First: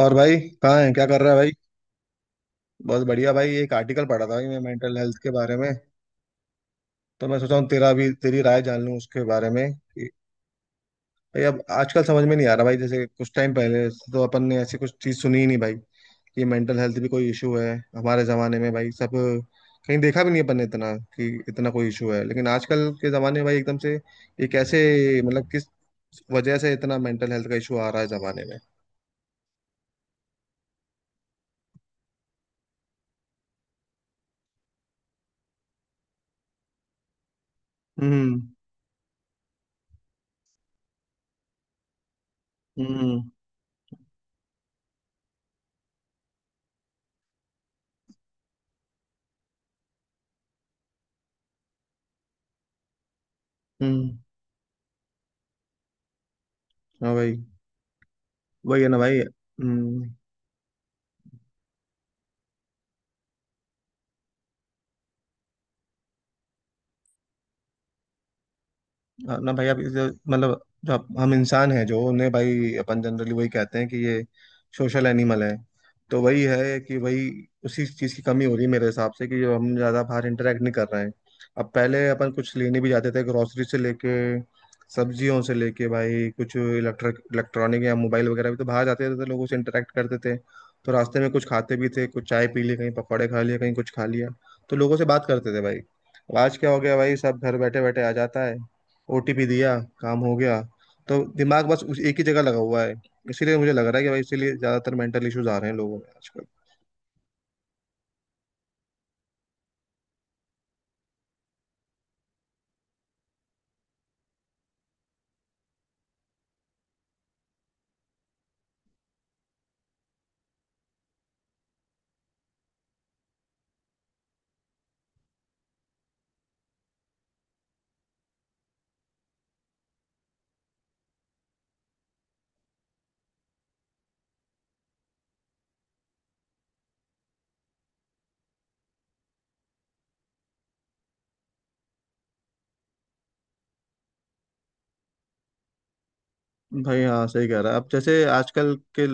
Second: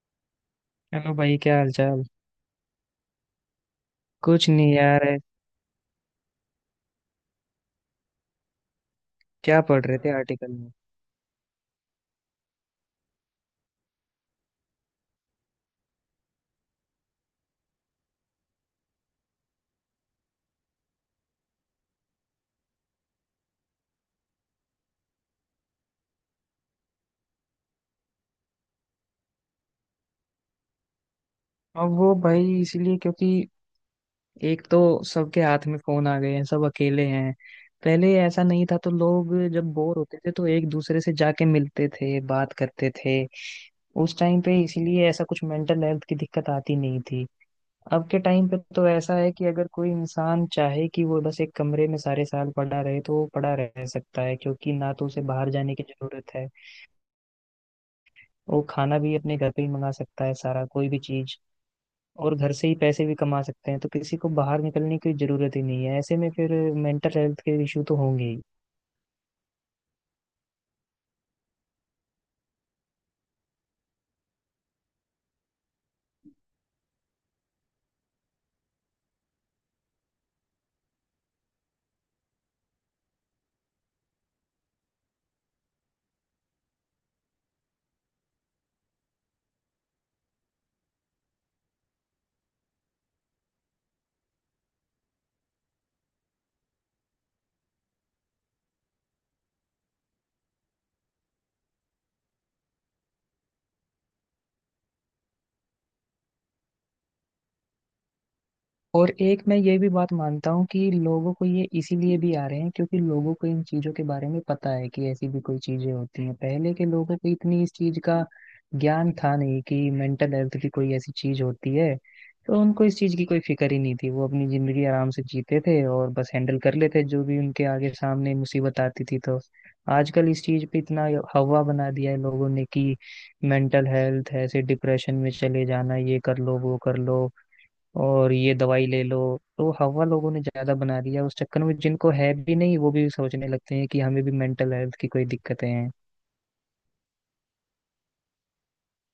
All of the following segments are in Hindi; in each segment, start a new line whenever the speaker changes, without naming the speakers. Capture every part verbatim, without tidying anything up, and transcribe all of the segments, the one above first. और भाई, कहाँ है, क्या
हेलो
कर रहा है
भाई,
भाई?
क्या हाल चाल।
बहुत बढ़िया भाई। एक आर्टिकल पढ़ा था भाई
कुछ
मैं
नहीं
मेंटल
यार है।
हेल्थ के बारे में। तो मैं सोचा हूँ तेरा भी तेरी राय जान लूँ उसके बारे
क्या
में
पढ़ रहे
कि
थे आर्टिकल में।
भाई, अब आजकल समझ में नहीं आ रहा भाई। जैसे कुछ टाइम पहले तो अपन ने ऐसी कुछ चीज़ सुनी ही नहीं भाई कि मेंटल हेल्थ भी कोई इशू है हमारे ज़माने में भाई। सब कहीं देखा भी नहीं अपन ने इतना कि इतना कोई इशू है, लेकिन आजकल के ज़माने में भाई एकदम से ये कैसे, मतलब किस वजह से इतना मेंटल हेल्थ का इशू आ रहा है ज़माने में।
अब वो भाई इसलिए क्योंकि एक तो सबके हाथ में फोन आ गए हैं, सब अकेले हैं। पहले
हम्म
ऐसा नहीं था तो लोग जब बोर होते थे तो एक दूसरे से जाके मिलते थे, बात करते थे।
हम्म
उस टाइम पे इसीलिए ऐसा कुछ मेंटल हेल्थ की दिक्कत आती नहीं थी। अब के टाइम पे तो ऐसा है कि अगर कोई इंसान चाहे कि वो बस एक कमरे में सारे साल पड़ा रहे तो वो पड़ा रह
हम्म
सकता है, क्योंकि ना तो उसे बाहर जाने की जरूरत है।
हाँ भाई।
वो
वही है ना
खाना भी
भाई।
अपने घर पे ही मंगा
हम्म,
सकता है सारा कोई भी चीज। और घर से ही पैसे भी कमा सकते हैं, तो किसी को बाहर निकलने की जरूरत ही नहीं है। ऐसे में फिर मेंटल हेल्थ के इशू तो होंगे ही।
हाँ ना भाई। आप इसे- मतलब जो आप- हम इंसान हैं, जो उन्हें भाई अपन जनरली वही कहते हैं कि ये सोशल एनिमल है। तो वही है कि वही उसी चीज़ की कमी हो रही है मेरे हिसाब से, कि जो हम ज़्यादा बाहर इंटरेक्ट नहीं कर रहे हैं। अब पहले अपन कुछ लेने भी जाते थे, ग्रोसरी से लेके सब्जियों से लेके भाई, कुछ इलेक्ट्रिक इलेक्ट्रॉनिक या मोबाइल वगैरह भी तो बाहर जाते थे, लोगों से इंटरेक्ट करते थे। तो रास्ते में कुछ खाते भी थे, कुछ चाय पी ली कहीं, पकौड़े खा लिए कहीं, कुछ खा लिया, तो लोगों से बात करते थे भाई। अब आज क्या हो गया भाई, सब घर बैठे बैठे आ जाता है। ओटीपी दिया, काम हो गया। तो दिमाग बस उस एक ही जगह लगा हुआ है। इसीलिए मुझे लग रहा है कि भाई, इसीलिए ज्यादातर मेंटल इश्यूज आ रहे हैं लोगों में आजकल।
और एक मैं ये भी बात मानता हूँ कि लोगों को ये इसीलिए भी आ रहे हैं क्योंकि लोगों को इन चीजों के बारे में पता है कि ऐसी भी कोई चीजें होती हैं। पहले के लोगों को इतनी इस चीज का ज्ञान था नहीं कि मेंटल हेल्थ की कोई ऐसी चीज होती है। तो उनको इस चीज की कोई फिक्र ही नहीं थी, वो अपनी जिंदगी आराम से जीते थे और बस हैंडल कर लेते जो भी उनके आगे सामने मुसीबत आती थी। तो आजकल इस चीज पे इतना हवा बना दिया है लोगों ने कि मेंटल हेल्थ, ऐसे डिप्रेशन में चले जाना, ये कर लो वो कर लो और ये दवाई ले लो। तो हवा लोगों ने ज्यादा बना दिया उस चक्कर में, जिनको है भी नहीं वो भी सोचने लगते हैं कि हमें भी मेंटल हेल्थ की कोई दिक्कतें हैं।
भाई हाँ, सही कह रहा है। अब जैसे आजकल के,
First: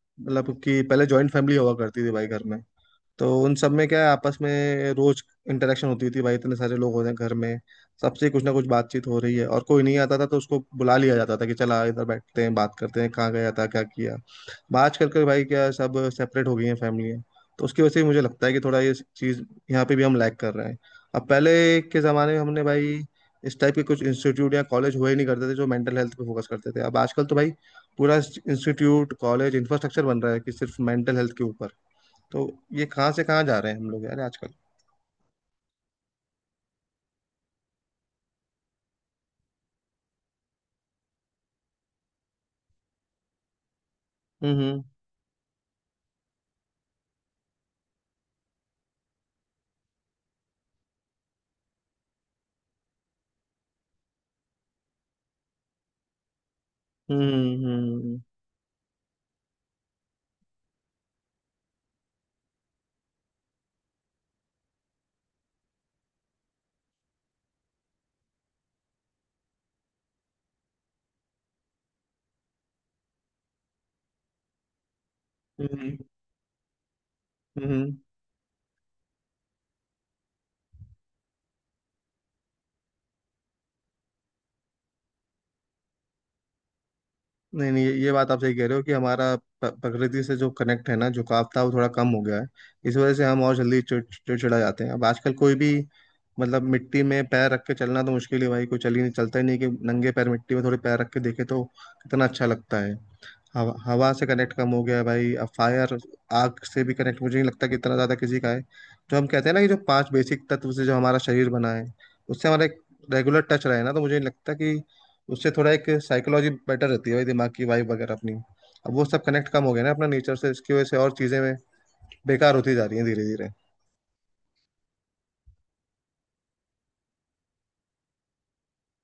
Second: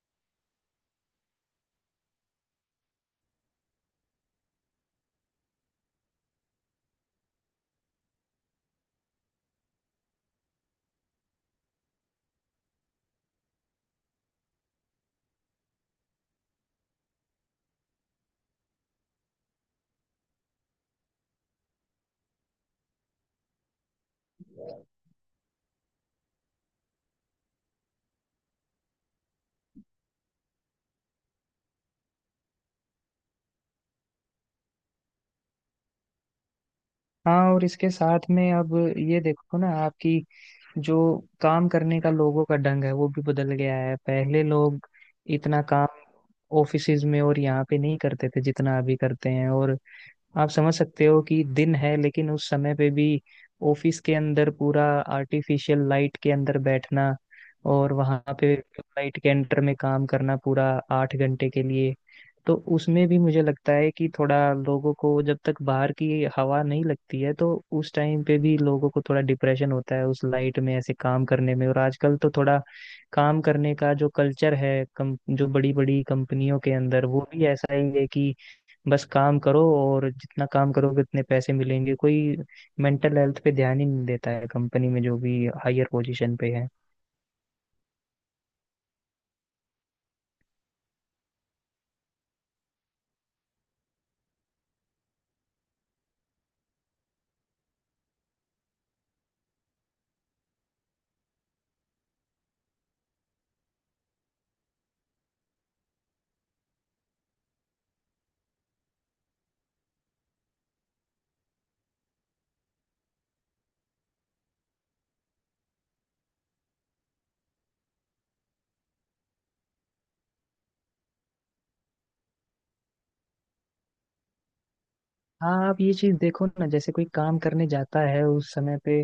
मतलब कि पहले जॉइंट फैमिली हुआ करती थी भाई घर में, तो उन सब में क्या है, आपस में रोज इंटरेक्शन होती थी भाई। इतने सारे लोग हो रहे हैं घर में, सबसे कुछ ना कुछ बातचीत हो रही है। और कोई नहीं आता था तो उसको बुला लिया जाता था कि चला इधर बैठते हैं, बात करते हैं, कहाँ गया था, क्या किया। आजकल के भाई क्या है, सब सेपरेट हो गई हैं फैमिलियाँ। तो उसकी वजह से मुझे लगता है कि थोड़ा ये चीज़ यहाँ पे भी हम लैग कर रहे हैं। अब पहले के ज़माने में हमने भाई इस टाइप के कुछ इंस्टीट्यूट या कॉलेज हुए ही नहीं करते थे जो मेंटल हेल्थ पे फोकस करते थे। अब आजकल तो भाई पूरा इंस्टीट्यूट कॉलेज इंफ्रास्ट्रक्चर बन रहा है कि सिर्फ मेंटल हेल्थ के ऊपर। तो ये कहाँ से कहाँ जा रहे हैं हम लोग यार आजकल।
हाँ, और इसके साथ में अब ये देखो ना आपकी जो काम करने का लोगों का ढंग है वो भी बदल गया है। पहले
हम्म
लोग इतना काम ऑफिसेज में और यहाँ पे नहीं करते थे जितना अभी करते हैं। और आप समझ सकते हो कि दिन है, लेकिन उस समय पे भी ऑफिस के अंदर पूरा आर्टिफिशियल लाइट के अंदर बैठना
हम्म
और
हम्म
वहां पे लाइट के अंडर में काम करना, पूरा आठ घंटे के लिए। तो उसमें भी मुझे लगता है कि थोड़ा लोगों को जब तक बाहर की हवा नहीं लगती है तो उस टाइम पे भी लोगों को थोड़ा डिप्रेशन होता है उस लाइट में ऐसे काम करने में। और आजकल तो थोड़ा काम करने का जो कल्चर है कम, जो बड़ी
हम्म
बड़ी कंपनियों के अंदर, वो भी ऐसा ही
हम्म
है कि बस काम करो और जितना काम करोगे उतने पैसे मिलेंगे। कोई मेंटल हेल्थ पे ध्यान ही नहीं देता है कंपनी में जो भी हायर पोजीशन पे है।
नहीं नहीं, ये ये बात आप सही कह रहे हो कि हमारा प- प्रकृति से जो कनेक्ट है ना, झुकाव था, वो थोड़ा कम हो गया है। इस वजह से हम और जल्दी चिड़- चिड़चिड़ा जाते हैं। अब आजकल कोई भी, मतलब मिट्टी में पैर रख के चलना तो मुश्किल है भाई, कोई चल ही नहीं चलता ही नहीं कि नंगे पैर मिट्टी में थोड़े पैर रख के देखे तो कितना अच्छा लगता है। हवा हवा से कनेक्ट कम हो गया है भाई। अब फायर, आग से भी कनेक्ट मुझे नहीं लगता कि इतना ज्यादा किसी का है। जो हम कहते हैं ना कि जो पांच बेसिक तत्व से जो हमारा शरीर बना है, उससे हमारा एक रेगुलर टच रहे ना, तो मुझे नहीं लगता कि, उससे थोड़ा एक साइकोलॉजी बेटर रहती है भाई, दिमाग की वाइब वगैरह अपनी। अब वो सब कनेक्ट कम हो गया ना अपना नेचर से, इसकी वजह से और चीजें में बेकार होती जा रही हैं धीरे धीरे।
हाँ, आप ये चीज देखो ना जैसे कोई काम करने जाता है उस समय पे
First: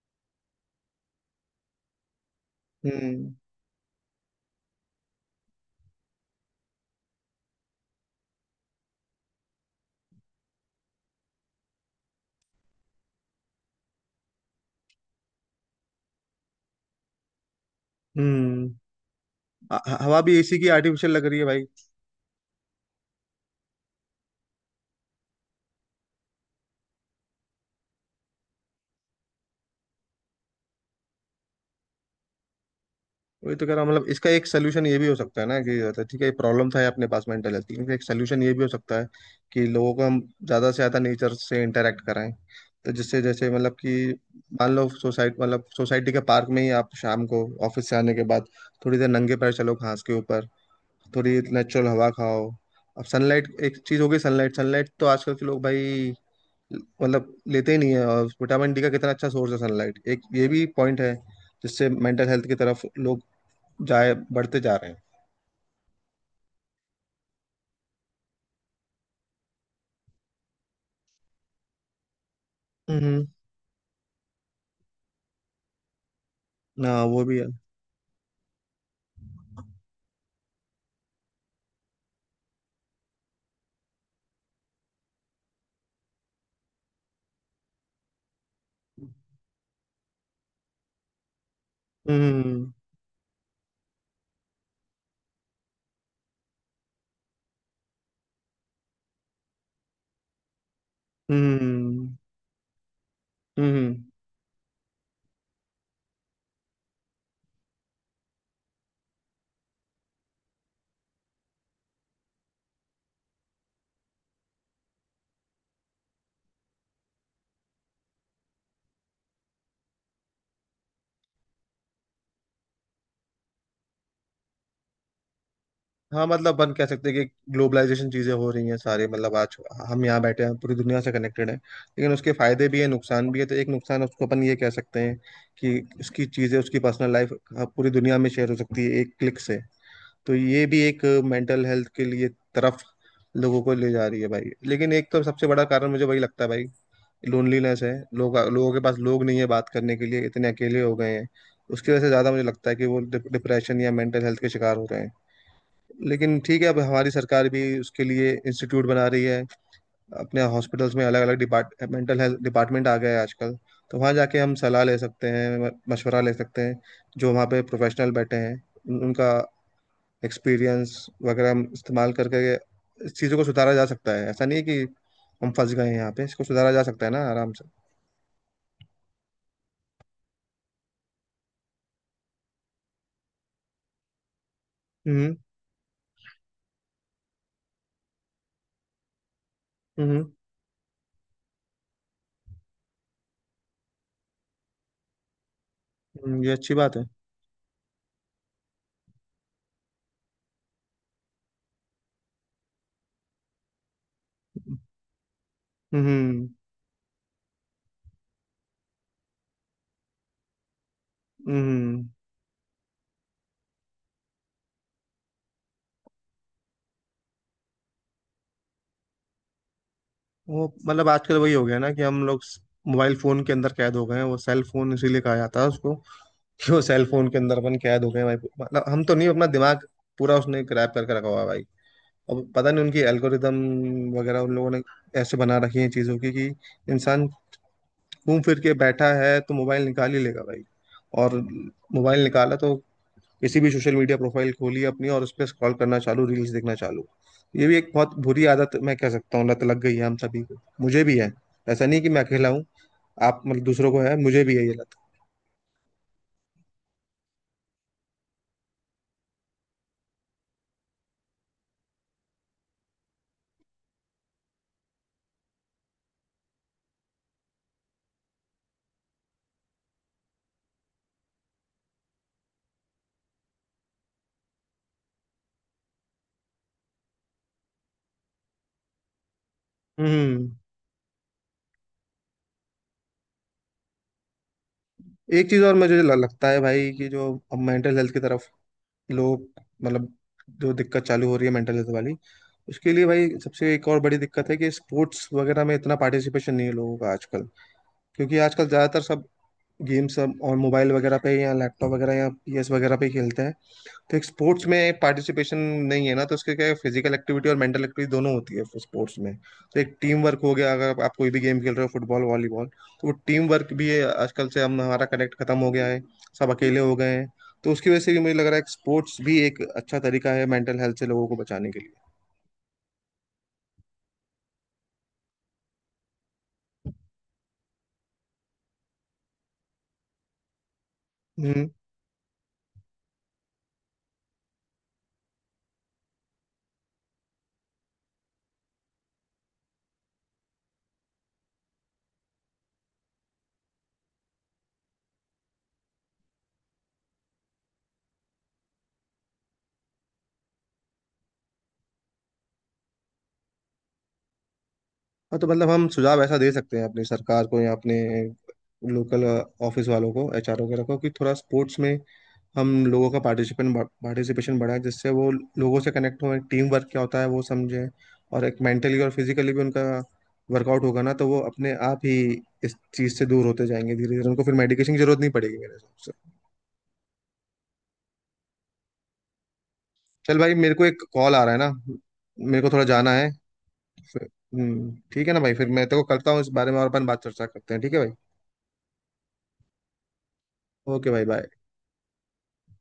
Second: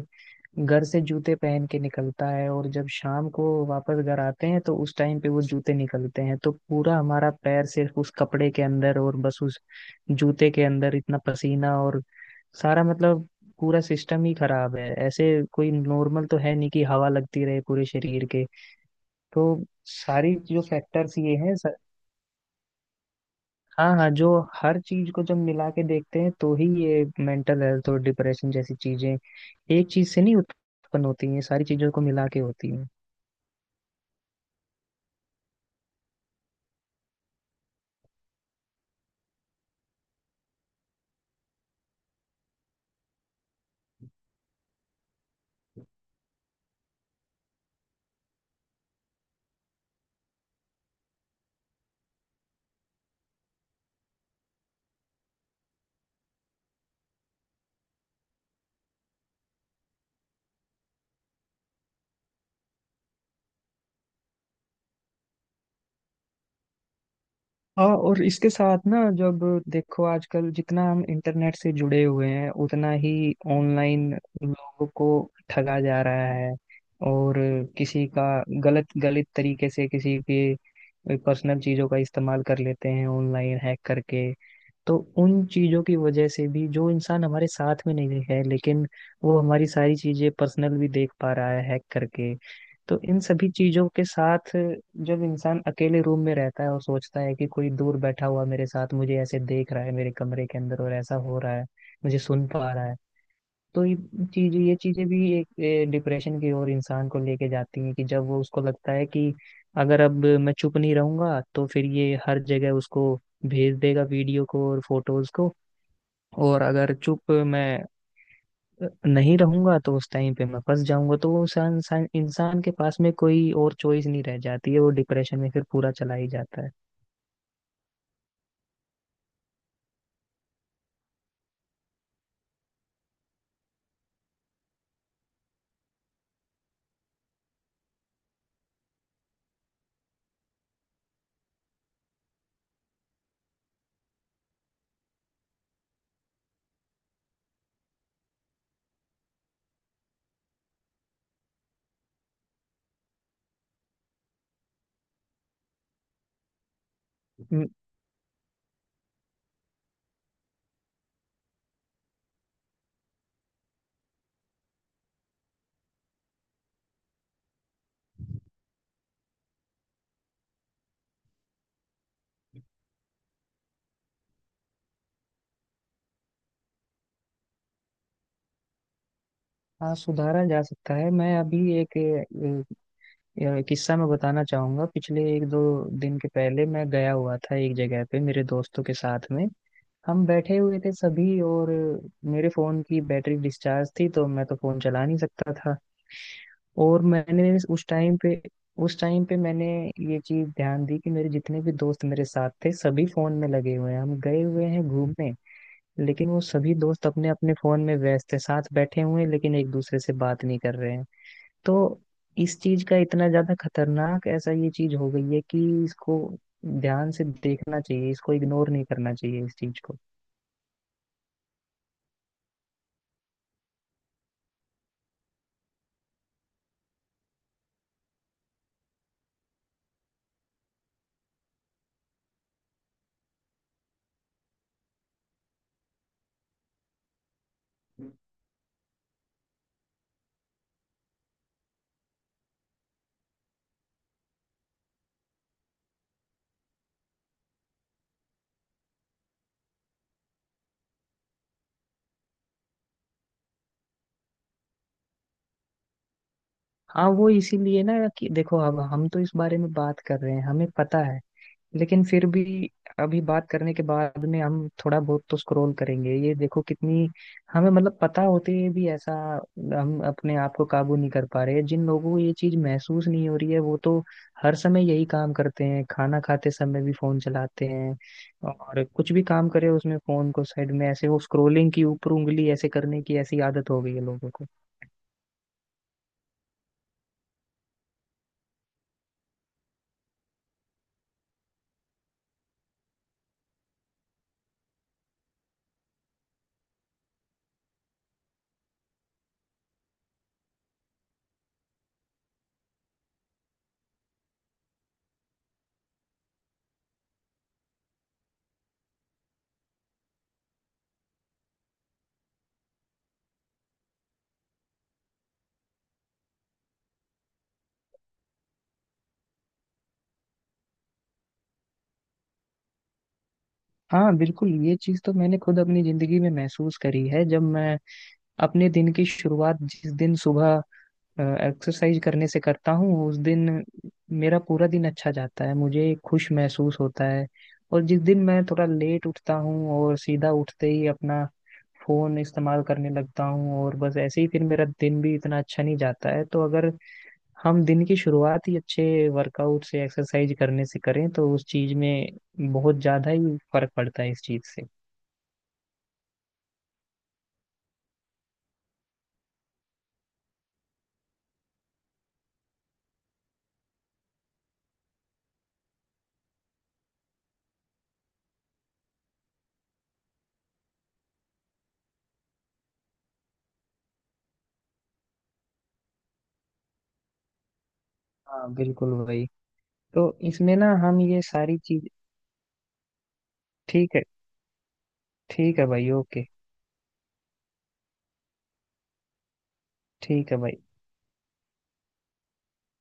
घर से जूते पहन के निकलता है, और जब शाम
हम्म
को वापस घर आते हैं तो उस टाइम पे वो जूते निकलते हैं। तो पूरा हमारा पैर सिर्फ उस कपड़े के अंदर और बस उस जूते के अंदर, इतना पसीना और सारा, मतलब पूरा सिस्टम ही खराब है ऐसे। कोई नॉर्मल तो है नहीं कि हवा लगती रहे पूरे शरीर के।
हम्म
तो
ह- हवा
सारी
भी एसी
जो
की आर्टिफिशियल
फैक्टर्स
लग
ये
रही है
हैं
भाई।
स- हाँ हाँ, जो हर चीज को जब मिला के देखते हैं तो ही ये मेंटल हेल्थ और डिप्रेशन जैसी चीजें एक चीज से नहीं उत्पन्न होती हैं, ये सारी चीजों को मिला के होती हैं।
वही तो कह रहा हूँ, मतलब इसका एक सोल्यूशन ये भी हो सकता है ना कि, मतलब ठीक है, ये प्रॉब्लम था ये अपने पास मेंटल हेल्थ की, लेकिन एक सोल्यूशन ये भी हो सकता है कि लोगों को हम ज्यादा से ज्यादा नेचर से इंटरेक्ट कराएं। तो जिससे, जैसे मतलब कि मान लो सोसाइटी, मतलब सोसाइटी के पार्क में ही आप शाम को ऑफिस से आने के बाद थोड़ी देर नंगे पैर चलो घास के ऊपर, थोड़ी नेचुरल हवा खाओ। अब सनलाइट एक चीज हो गई। सनलाइट सनलाइट तो आजकल के लोग भाई, मतलब लेते ही नहीं है। और विटामिन डी का कितना अच्छा सोर्स है सनलाइट, एक ये भी पॉइंट है जिससे मेंटल हेल्थ की तरफ लोग जाए बढ़ते जा रहे हैं।
हाँ, और इसके साथ ना जब देखो आजकल जितना हम इंटरनेट से जुड़े हुए हैं उतना ही
हम्म
ऑनलाइन लोगों को ठगा जा रहा है।
ना, वो भी
और
है।
किसी का गलत गलत तरीके से किसी के पर्सनल चीजों का इस्तेमाल कर लेते हैं ऑनलाइन हैक करके। तो उन चीजों की वजह से भी जो इंसान हमारे साथ में नहीं है, लेकिन वो हमारी सारी चीजें पर्सनल भी देख पा रहा है हैक करके।
हम्म
तो इन सभी चीजों के साथ जब इंसान अकेले रूम में रहता है और सोचता है कि कोई दूर बैठा हुआ मेरे साथ मुझे ऐसे देख रहा है मेरे कमरे के अंदर और ऐसा हो रहा है,
हम्म
मुझे सुन पा रहा है, तो
हम्म
ये चीज ये चीजें भी एक डिप्रेशन की ओर इंसान को लेके जाती हैं। कि जब वो, उसको लगता है कि अगर अब मैं चुप नहीं रहूंगा तो फिर ये हर जगह उसको भेज देगा वीडियो को और फोटोज को, और अगर चुप मैं नहीं रहूंगा तो उस टाइम पे मैं फंस जाऊंगा, तो वो इंसान इंसान इंसान के पास में कोई और चॉइस नहीं रह जाती है, वो डिप्रेशन में फिर पूरा चला
हाँ,
ही
मतलब
जाता है।
अपन कह सकते हैं कि ग्लोबलाइजेशन चीजें हो रही हैं सारे, मतलब आज हम यहाँ बैठे हैं पूरी दुनिया से कनेक्टेड है, लेकिन उसके फायदे भी है, नुकसान भी है। तो एक नुकसान उसको अपन ये कह सकते हैं कि उसकी चीजें, उसकी पर्सनल लाइफ पूरी दुनिया में शेयर हो सकती है एक क्लिक से। तो ये भी एक मेंटल हेल्थ के लिए तरफ लोगों को ले जा रही है भाई। लेकिन एक तो सबसे बड़ा कारण मुझे वही लगता है भाई, लोनलीनेस है। लोग, लोगों के पास लोग नहीं है बात करने के लिए, इतने अकेले हो गए हैं। उसकी वजह से ज़्यादा मुझे लगता है कि वो डिप्रेशन या मेंटल हेल्थ के शिकार हो रहे हैं। लेकिन ठीक है, अब हमारी सरकार भी
हम्म।
उसके लिए इंस्टीट्यूट बना रही है। अपने हॉस्पिटल्स में अलग अलग डिपार्ट, मेंटल हेल्थ डिपार्टमेंट आ गया है आजकल। तो वहाँ जाके हम सलाह ले सकते हैं, म- मशवरा ले सकते हैं। जो वहाँ पे प्रोफेशनल बैठे हैं, उन- उनका एक्सपीरियंस वगैरह हम इस्तेमाल करके इस चीज़ों को सुधारा जा सकता है। ऐसा नहीं है कि हम फंस गए हैं यहाँ पे, इसको सुधारा जा सकता है ना आराम से।
हाँ, सुधारा जा सकता है। मैं अभी एक यार किस्सा मैं बताना चाहूंगा। पिछले
हम्म
एक दो दिन के पहले मैं गया हुआ था एक जगह पे मेरे दोस्तों के साथ में। हम
हम्म
बैठे हुए थे सभी, और मेरे फोन की बैटरी डिस्चार्ज थी, तो मैं तो फोन चला नहीं सकता था।
हम्म, ये अच्छी बात
और
है।
मैंने उस टाइम पे उस टाइम पे मैंने ये चीज ध्यान दी कि मेरे जितने भी दोस्त मेरे साथ थे सभी फोन में लगे हुए हैं। हम गए हुए हैं घूमने, लेकिन वो
हम्म
सभी दोस्त अपने अपने फोन में व्यस्त थे, साथ बैठे हुए हैं लेकिन एक दूसरे से बात नहीं कर रहे हैं। तो
हम्म
इस चीज का इतना ज्यादा खतरनाक ऐसा ये चीज हो गई है कि इसको ध्यान से देखना चाहिए, इसको इग्नोर नहीं करना चाहिए इस चीज को।
वो, मतलब आजकल वही हो गया ना कि हम लोग मोबाइल फोन के अंदर कैद हो गए हैं। वो सेल फोन इसीलिए कहा जाता है उसको कि वो सेल फोन के अंदर अपन कैद हो गए हैं भाई। मतलब हम तो नहीं, अपना दिमाग पूरा उसने ग्रैब करके रखा हुआ है भाई। अब पता नहीं उनकी एल्गोरिदम वगैरह उन लोगों ने ऐसे बना रखी है चीज़ों की कि इंसान घूम फिर के बैठा है तो मोबाइल निकाल ही लेगा भाई। और मोबाइल निकाला तो किसी भी सोशल मीडिया प्रोफाइल खोली अपनी और उस पर स्क्रॉल करना चालू, रील्स देखना चालू। ये भी एक बहुत बुरी आदत, मैं कह सकता हूँ लत लग गई है हम सभी को। मुझे भी है, ऐसा नहीं कि मैं अकेला हूँ, आप, मतलब दूसरों को है, मुझे भी है ये लत।
हाँ, वो इसीलिए ना कि देखो अब हम तो इस बारे में बात कर रहे हैं, हमें पता है, लेकिन फिर भी अभी बात करने के बाद में हम थोड़ा बहुत तो स्क्रॉल करेंगे। ये देखो कितनी, हमें मतलब पता होते हुए भी ऐसा हम अपने आप को काबू नहीं कर पा रहे हैं। जिन लोगों को ये चीज महसूस नहीं हो रही है वो तो हर समय यही काम करते हैं, खाना खाते समय भी फोन चलाते हैं, और कुछ भी काम करे उसमें फोन को
हम्म
साइड में ऐसे, वो स्क्रोलिंग की ऊपर उंगली ऐसे करने की ऐसी आदत हो गई है लोगों को।
एक चीज और मुझे ल- लगता है भाई कि जो अब मेंटल हेल्थ की तरफ लोग, मतलब जो दिक्कत चालू हो रही है मेंटल हेल्थ वाली, उसके लिए भाई सबसे एक और बड़ी दिक्कत है कि स्पोर्ट्स वगैरह में इतना पार्टिसिपेशन नहीं है लोगों का आजकल। क्योंकि आजकल ज्यादातर सब गेम्स सब और मोबाइल वगैरह पे या लैपटॉप वगैरह या पीएस वगैरह पे खेलते हैं। तो एक स्पोर्ट्स में पार्टिसिपेशन नहीं है ना, तो उसके क्या, फिजिकल एक्टिविटी और मेंटल एक्टिविटी दोनों होती है स्पोर्ट्स में। तो एक टीम वर्क हो गया अगर आप कोई भी गेम खेल रहे हो, फुटबॉल, वॉलीबॉल, तो वो टीम वर्क भी है। आजकल से हम, हमारा कनेक्ट खत्म हो गया है, सब अकेले हो गए हैं। तो उसकी वजह से भी मुझे लग रहा है कि स्पोर्ट्स भी एक अच्छा तरीका है मेंटल हेल्थ से लोगों को बचाने के लिए।
हाँ बिल्कुल, ये चीज तो मैंने खुद अपनी जिंदगी में महसूस करी है। जब मैं अपने दिन की शुरुआत जिस दिन सुबह
हम्म
एक्सरसाइज करने से करता हूँ, उस दिन मेरा पूरा दिन अच्छा जाता है, मुझे खुश महसूस होता है। और जिस दिन मैं थोड़ा लेट उठता हूँ और सीधा उठते ही अपना फोन इस्तेमाल करने लगता हूँ और बस ऐसे ही, फिर मेरा दिन भी इतना अच्छा नहीं जाता है। तो अगर हम दिन की शुरुआत ही अच्छे वर्कआउट से, एक्सरसाइज करने से करें तो उस चीज में बहुत ज्यादा ही फर्क पड़ता है इस चीज से।
हाँ, तो मतलब हम सुझाव ऐसा दे सकते हैं अपनी सरकार को या अपने लोकल ऑफिस वालों को, एचआर वगैरह को, कि थोड़ा स्पोर्ट्स में हम लोगों का पार्टिसिपेशन पार्टिसिपेशन बढ़ाए, जिससे वो लोगों से कनेक्ट हो, टीम वर्क क्या होता है वो समझे। और एक मेंटली और फिजिकली भी उनका वर्कआउट होगा ना, तो वो अपने आप ही इस चीज से दूर होते जाएंगे धीरे धीरे। उनको फिर मेडिकेशन की जरूरत नहीं पड़ेगी मेरे हिसाब से।
हाँ बिल्कुल भाई। तो
चल भाई,
इसमें ना
मेरे को
हम
एक
ये
कॉल आ रहा है
सारी
ना,
चीज।
मेरे को थोड़ा जाना है।
ठीक है।
फिर- हम्म, ठीक है ना भाई,
ठीक है
फिर मैं
भाई,
तेरे को
ओके।
करता हूँ इस बारे में और अपन बात चर्चा करते हैं, ठीक है भाई।
ठीक है भाई।
ओके भाई, बाय।